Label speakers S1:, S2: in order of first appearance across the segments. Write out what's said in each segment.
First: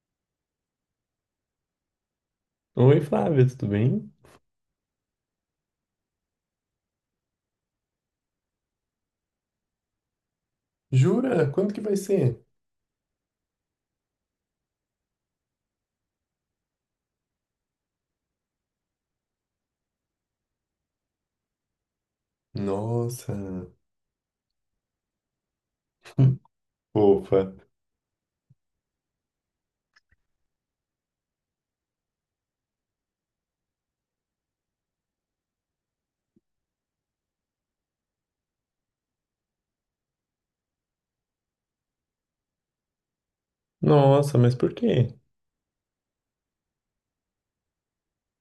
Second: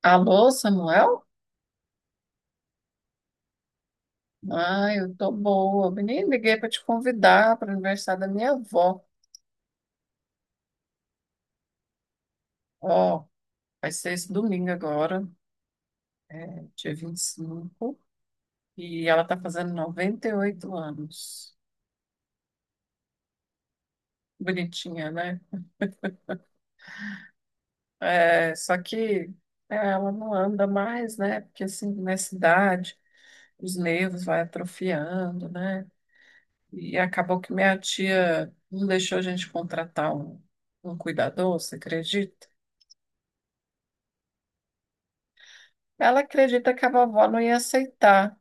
S1: Alô, Samuel?
S2: Oi, Flávia, tudo bem?
S1: Ah, eu tô boa. Eu nem liguei para te convidar para o aniversário da minha avó.
S2: Jura? Quando que vai ser?
S1: Ó, vai ser esse domingo agora, dia 25, e ela tá fazendo 98 anos.
S2: Nossa,
S1: Bonitinha, né?
S2: fofa.
S1: É, só que ela não anda mais, né? Porque assim, nessa idade, os nervos vai atrofiando, né? E acabou que minha tia não deixou a gente contratar um cuidador, você acredita?
S2: Nossa, mas por quê?
S1: Ela acredita que a vovó não ia aceitar,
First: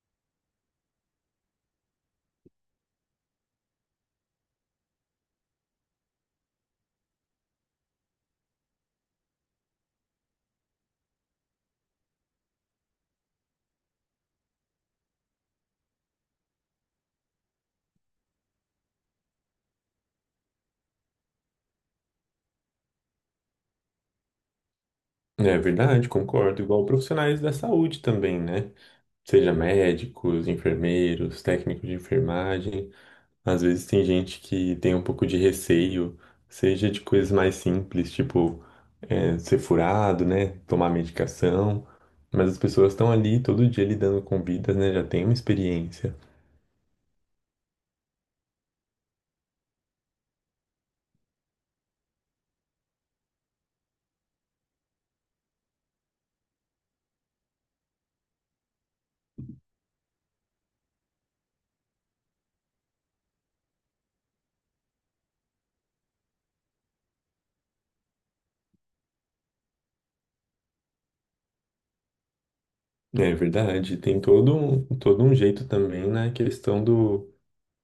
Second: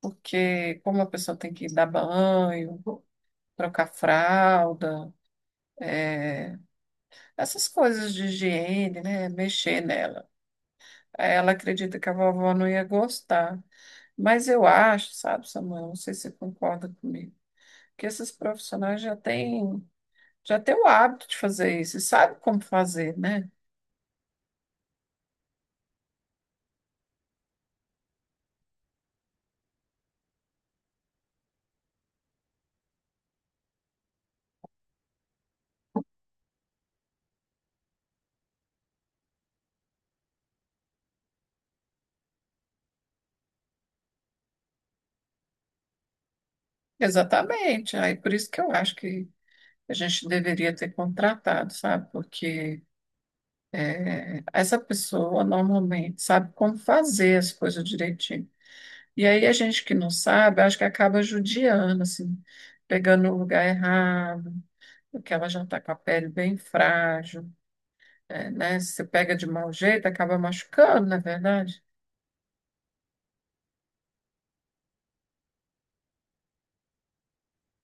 S1: porque como a pessoa tem que dar banho, trocar fralda, é, essas coisas de higiene, né, mexer nela. Ela acredita que a vovó não ia gostar. Mas eu acho, sabe, Samuel, não sei se você concorda comigo, que esses profissionais já têm o hábito de fazer isso e sabem como fazer, né?
S2: É verdade, concordo. Igual profissionais da saúde também, né? Seja médicos, enfermeiros, técnicos de enfermagem. Às vezes tem gente que tem um pouco de receio, seja de coisas mais simples, tipo ser furado, né? Tomar medicação. Mas as pessoas estão ali todo dia lidando com vidas, né? Já tem uma experiência.
S1: Exatamente. Aí por isso que eu acho que a gente deveria ter contratado, sabe? Porque é, essa pessoa normalmente sabe como fazer as coisas direitinho. E aí a gente que não sabe, acho que acaba judiando, assim, pegando o lugar errado, porque ela já está com a pele bem frágil, né? Se você pega de mau jeito, acaba machucando, não é verdade?
S2: É verdade, tem todo um jeito também na questão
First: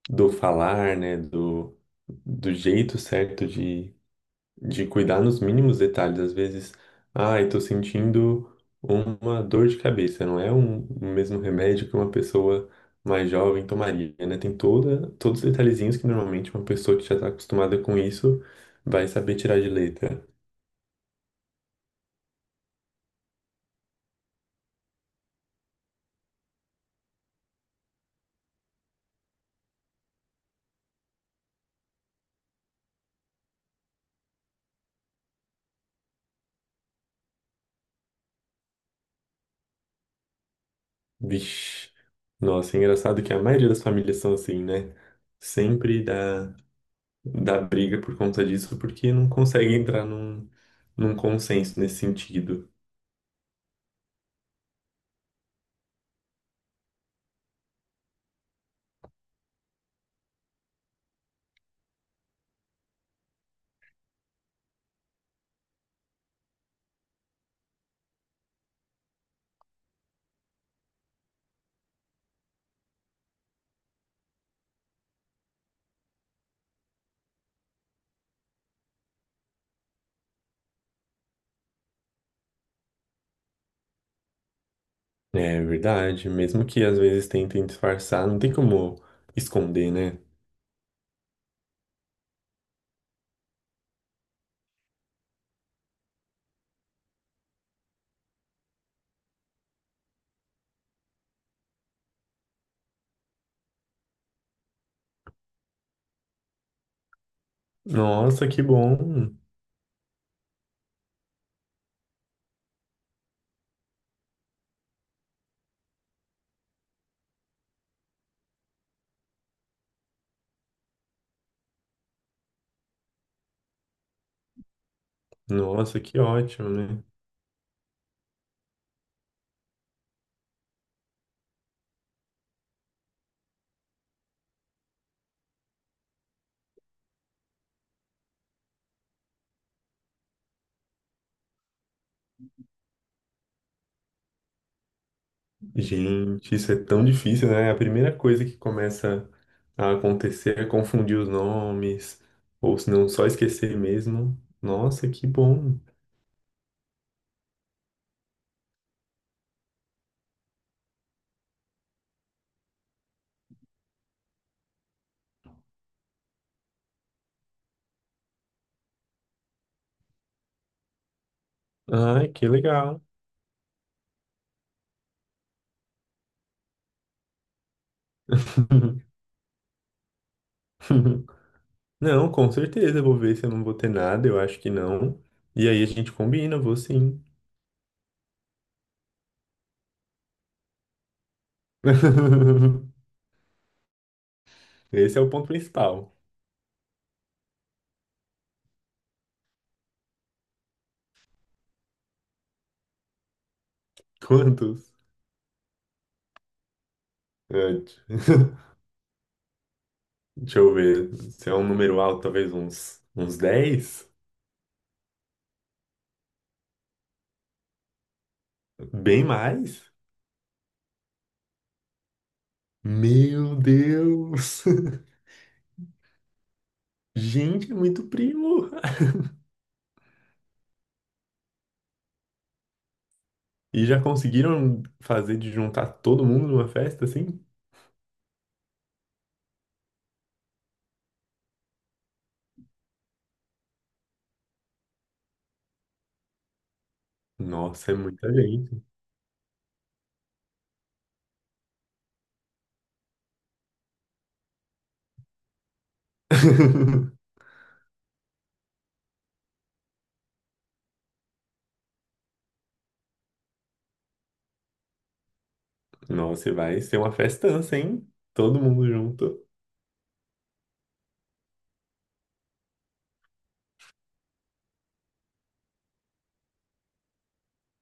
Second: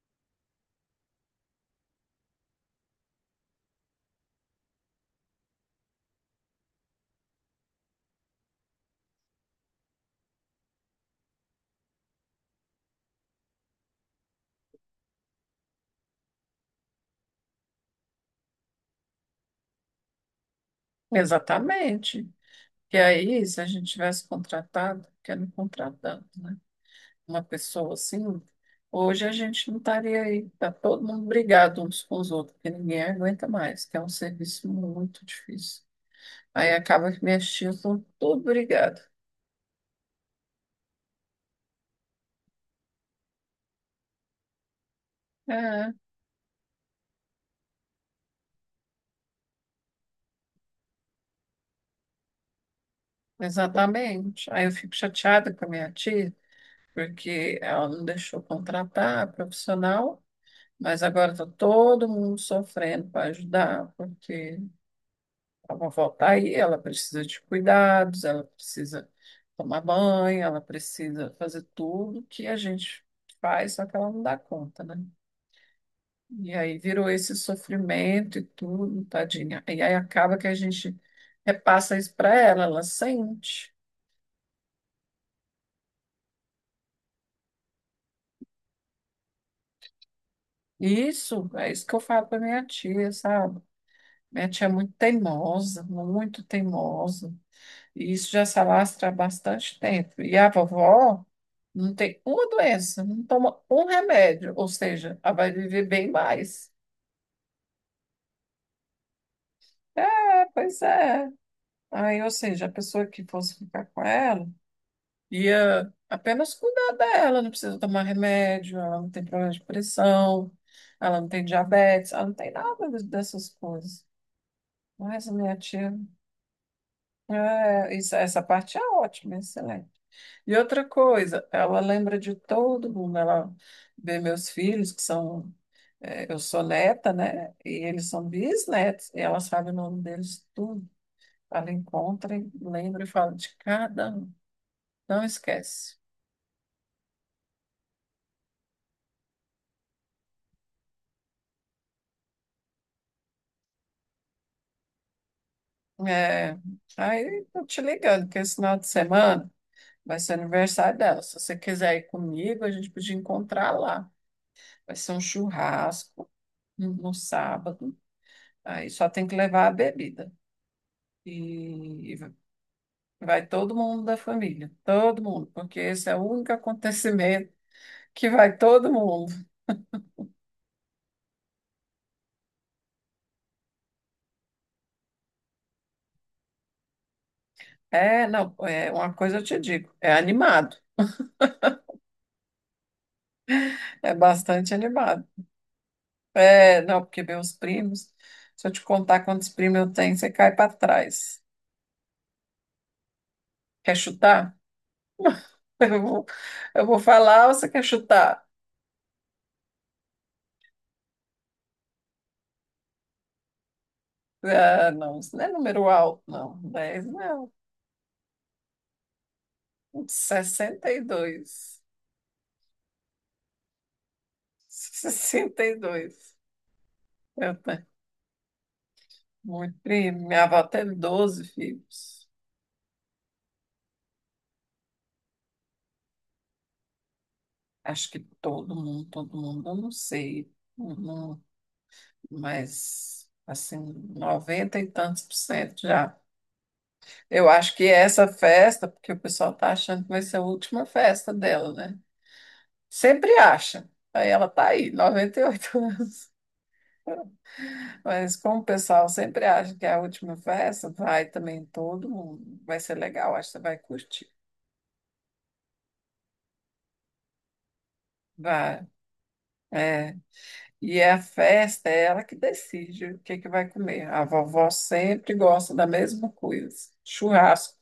S2: do falar, né? Do jeito certo de cuidar nos mínimos detalhes. Às vezes, ai, tô sentindo uma dor de cabeça, não é um, o mesmo remédio que uma pessoa mais jovem tomaria, né? Tem todos os detalhezinhos que normalmente uma pessoa que já tá acostumada com isso vai saber tirar de letra.
S1: Exatamente. E aí, se a gente tivesse contratado, porque não contratando, né? Uma pessoa assim, hoje a gente não estaria aí, tá todo mundo brigado uns com os outros, porque ninguém aguenta mais, que é um serviço muito difícil. Aí acaba que minhas tias estão tudo brigado.
S2: Vixe, nossa, é engraçado que a maioria das famílias são assim, né?
S1: É,
S2: Sempre dá da briga por conta disso, porque não consegue entrar num consenso nesse sentido.
S1: exatamente. Aí eu fico chateada com a minha tia, porque ela não deixou contratar a profissional, mas agora está todo mundo sofrendo para ajudar, porque ela volta aí, ela precisa de cuidados, ela precisa tomar banho, ela precisa fazer tudo que a gente faz, só que ela não dá conta, né? E aí virou esse sofrimento e tudo, tadinha. E aí acaba que a gente repassa isso para ela, ela sente.
S2: É verdade, mesmo que às vezes tentem disfarçar, não tem como esconder, né?
S1: E isso, é isso que eu falo para minha tia, sabe? Minha tia é muito teimosa, muito teimosa. E isso já se alastra há bastante tempo. E a vovó não tem uma doença, não toma um remédio, ou seja, ela vai viver bem mais.
S2: Nossa, que bom!
S1: É, pois é. Aí, ou seja, a pessoa que fosse ficar com ela ia apenas cuidar dela, não precisa tomar remédio, ela não tem problema de pressão, ela não tem diabetes, ela não tem nada dessas coisas. Mas a minha tia,
S2: Nossa, que ótimo, né?
S1: é, essa parte é ótima, excelente. E outra coisa, ela lembra de todo mundo. Ela vê meus filhos, que são. Eu sou neta, né? E eles são bisnetos. E ela sabe o nome deles tudo. Ela encontra, e lembra e fala de cada um. Não esquece.
S2: Gente, isso é tão difícil, né? É a primeira coisa que começa a acontecer é confundir os nomes, ou se não, só esquecer mesmo. Nossa, que bom!
S1: É, aí tô te ligando, porque esse final de semana vai ser aniversário dela. Se você quiser ir comigo, a gente podia encontrar lá. Vai ser um churrasco no sábado. Aí só tem que levar a bebida. E
S2: Ai, que legal!
S1: vai todo mundo da família, todo mundo, porque esse é o único acontecimento que vai todo mundo.
S2: Não, com certeza, eu vou ver se eu não vou ter nada, eu acho que não. E aí a gente combina, vou sim.
S1: É, não, é uma coisa eu te digo, é animado, é bastante
S2: Esse é
S1: animado.
S2: o ponto principal.
S1: É, não, porque meus primos, se eu te contar quantos primos eu tenho, você cai para trás. Quer chutar?
S2: Quantos?
S1: Eu vou, eu vou falar ou você quer
S2: Antes.
S1: chutar?
S2: Deixa eu ver. Se é um número alto, talvez uns 10.
S1: Ah, não, isso não é número alto, não. Dez, não.
S2: Bem mais?
S1: 62.
S2: Meu Deus!
S1: 62. Eu
S2: Gente, é
S1: tenho.
S2: muito primo!
S1: Muito bem. Minha avó teve 12 filhos.
S2: E já conseguiram fazer de juntar todo mundo numa festa assim?
S1: Acho que todo mundo, eu não sei. Não, mas, assim, 90 e tantos por cento já. Eu acho que
S2: Nossa, é
S1: essa
S2: muita gente.
S1: festa, porque o pessoal tá achando que vai ser a última festa dela, né? Sempre acha. Aí ela tá aí, 98 anos. Mas como o pessoal sempre acha que é a última festa, vai também todo mundo. Vai ser legal, acho que você vai curtir.
S2: Nossa, e vai ser uma festança, hein? Todo
S1: Vai.
S2: mundo junto.
S1: É. E é a festa é ela que decide o que que vai comer. A vovó sempre gosta da mesma coisa, churrasco.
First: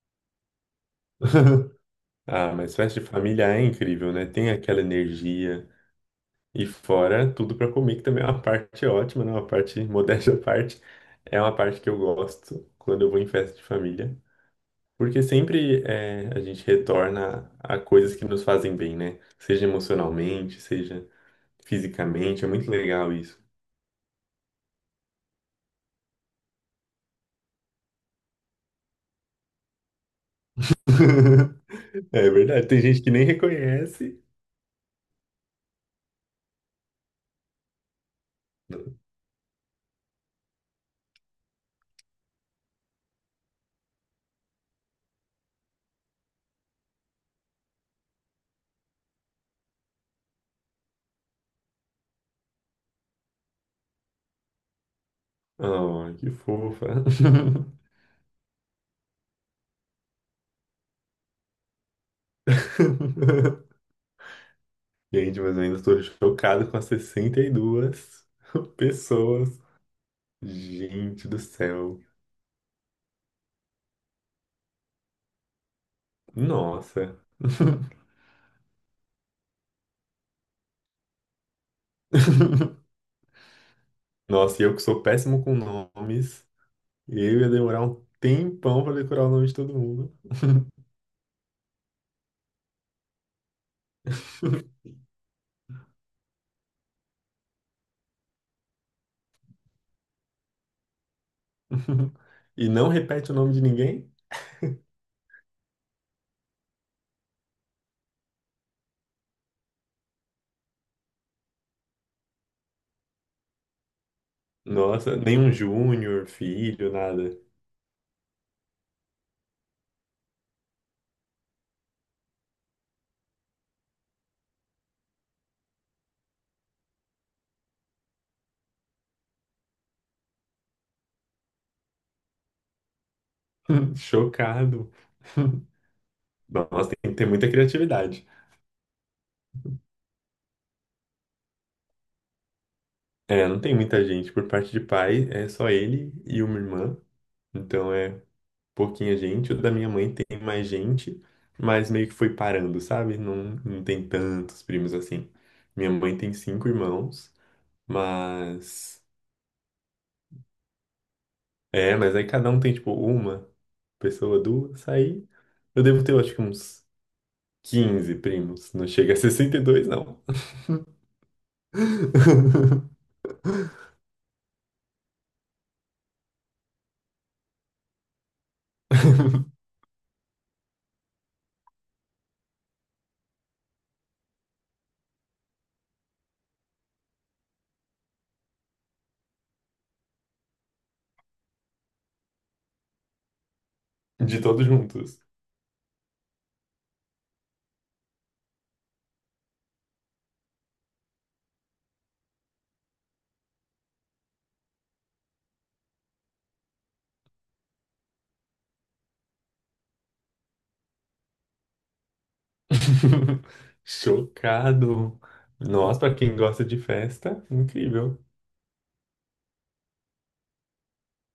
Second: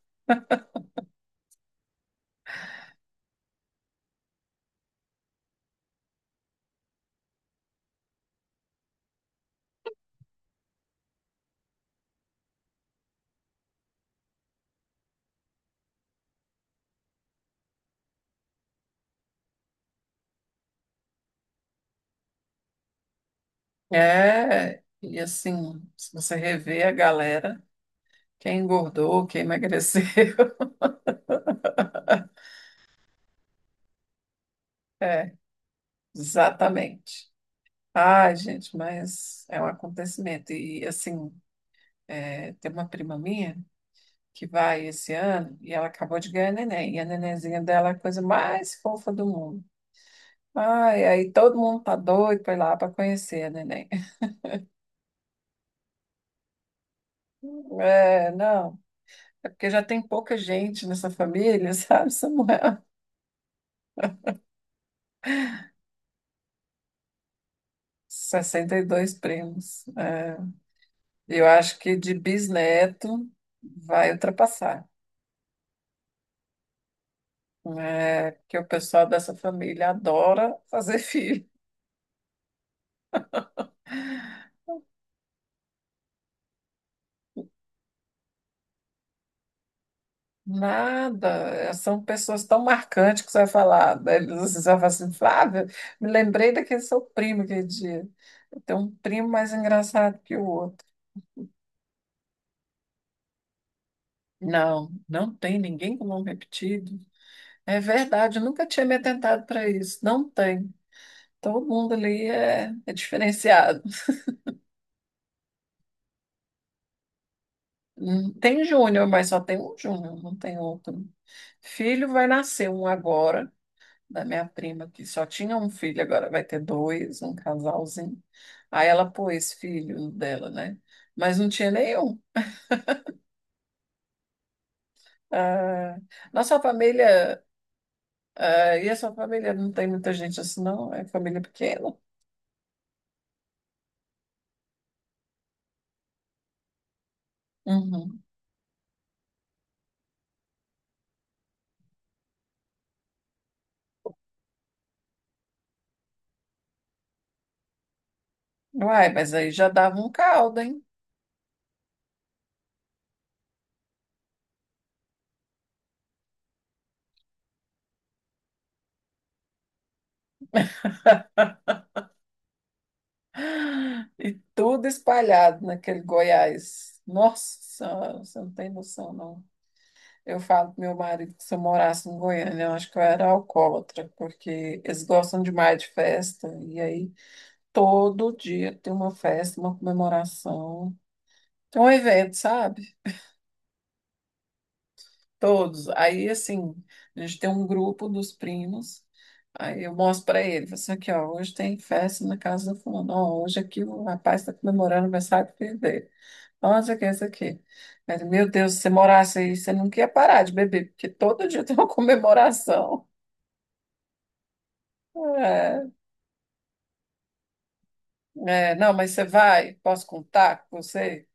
S2: Ah, mas festa de família é incrível, né? Tem aquela energia. E fora tudo pra comer, que também é uma parte ótima, né? Uma parte, modéstia à parte, é uma parte que eu gosto quando eu vou em festa de família. Porque sempre é, a gente retorna a coisas que nos fazem bem, né? Seja emocionalmente, seja fisicamente. É muito legal isso.
S1: É, e assim, se você rever a galera, quem engordou, quem emagreceu,
S2: É verdade. Tem gente que nem reconhece.
S1: é, exatamente. Ai, gente, mas é um acontecimento. E assim, é, tem uma prima minha que vai esse ano e ela acabou de ganhar neném. E a nenenzinha dela é a coisa mais fofa do mundo. Ai, aí todo mundo tá doido para ir lá para conhecer a neném.
S2: Oh, que fofa.
S1: É, não. É porque já tem pouca gente nessa família, sabe, Samuel?
S2: Gente, mas eu ainda estou chocado com as 62
S1: sessenta e dois
S2: pessoas.
S1: primos. É,
S2: Gente do
S1: eu acho que
S2: céu.
S1: de bisneto vai ultrapassar.
S2: Nossa.
S1: É, porque o pessoal dessa família adora fazer filho.
S2: Nossa, e eu que sou péssimo com nomes, eu ia demorar um tempão para decorar o nome de todo mundo.
S1: Nada. É, são pessoas tão marcantes que você vai falar. Né, você vai falar assim, Flávia, me lembrei daquele seu primo aquele dia. Eu tenho um primo mais engraçado que o outro.
S2: E não repete o nome de ninguém?
S1: Não, não tem ninguém com nome repetido. É verdade, eu nunca tinha me atentado para isso. Não tem. Todo mundo ali é diferenciado.
S2: Nossa, nenhum Júnior, filho, nada.
S1: Tem júnior, mas só tem um júnior, não tem outro. Filho vai nascer um agora, da minha prima, que só tinha um filho, agora vai ter dois, um casalzinho. Aí ela pôs filho dela, né? Mas não tinha nenhum.
S2: Chocado.
S1: Ah, nossa
S2: Nossa, tem que ter
S1: família,
S2: muita criatividade.
S1: ah, e a sua família não tem muita gente assim, não? É família pequena.
S2: É, não tem muita gente. Por parte de pai, é só ele e uma irmã. Então é
S1: Uhum.
S2: pouquinha gente, o da minha mãe tem mais gente, mas meio que foi parando, sabe? Não, não tem tantos primos assim. Minha mãe tem cinco irmãos, mas.
S1: Uai, mas aí já dava um caldo, hein?
S2: É, mas aí cada um tem tipo uma pessoa, duas, aí eu devo ter, eu acho que uns 15 primos. Não chega a 62 não.
S1: E tudo espalhado naquele Goiás. Nossa, Senhora, você não tem noção, não. Eu falo pro meu marido que se eu morasse em Goiânia, eu acho que eu era alcoólatra, porque eles gostam demais de festa. E aí, todo dia tem uma festa, uma comemoração. Tem um evento, sabe?
S2: De todos juntos.
S1: Todos. Aí, assim, a gente tem um grupo dos primos. Aí eu mostro para ele, falo assim aqui, ó, hoje tem festa na casa do fulano. Ó, hoje aqui o rapaz está comemorando o aniversário do filho dele. Onde é que é isso aqui? Mas, meu Deus, se você morasse aí, você nunca ia parar de beber, porque todo dia tem uma comemoração.
S2: Chocado.
S1: É,
S2: Nossa, pra quem gosta de festa, incrível.
S1: não, mas você vai? Posso contar com você?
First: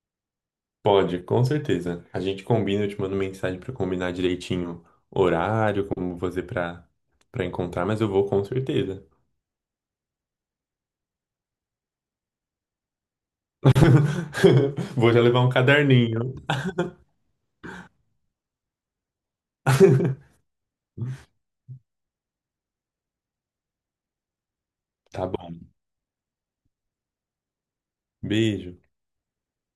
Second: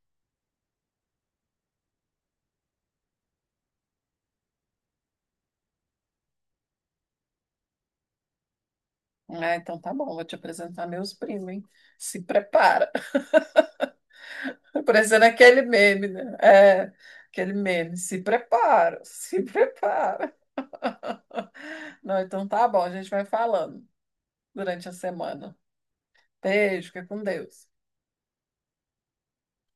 S2: Pode, com certeza. A gente combina, eu te mando mensagem para combinar direitinho horário, como você para para encontrar, mas eu vou com certeza.
S1: Ah, então tá bom, vou te apresentar meus primos, hein? Se prepara.
S2: Vou já
S1: Parecendo
S2: levar um
S1: aquele meme,
S2: caderninho.
S1: né? É, aquele meme. Se prepara, se prepara. Não, então tá bom, a gente vai falando durante a
S2: Tá bom.
S1: semana. Beijo, fica com Deus.
S2: Beijo.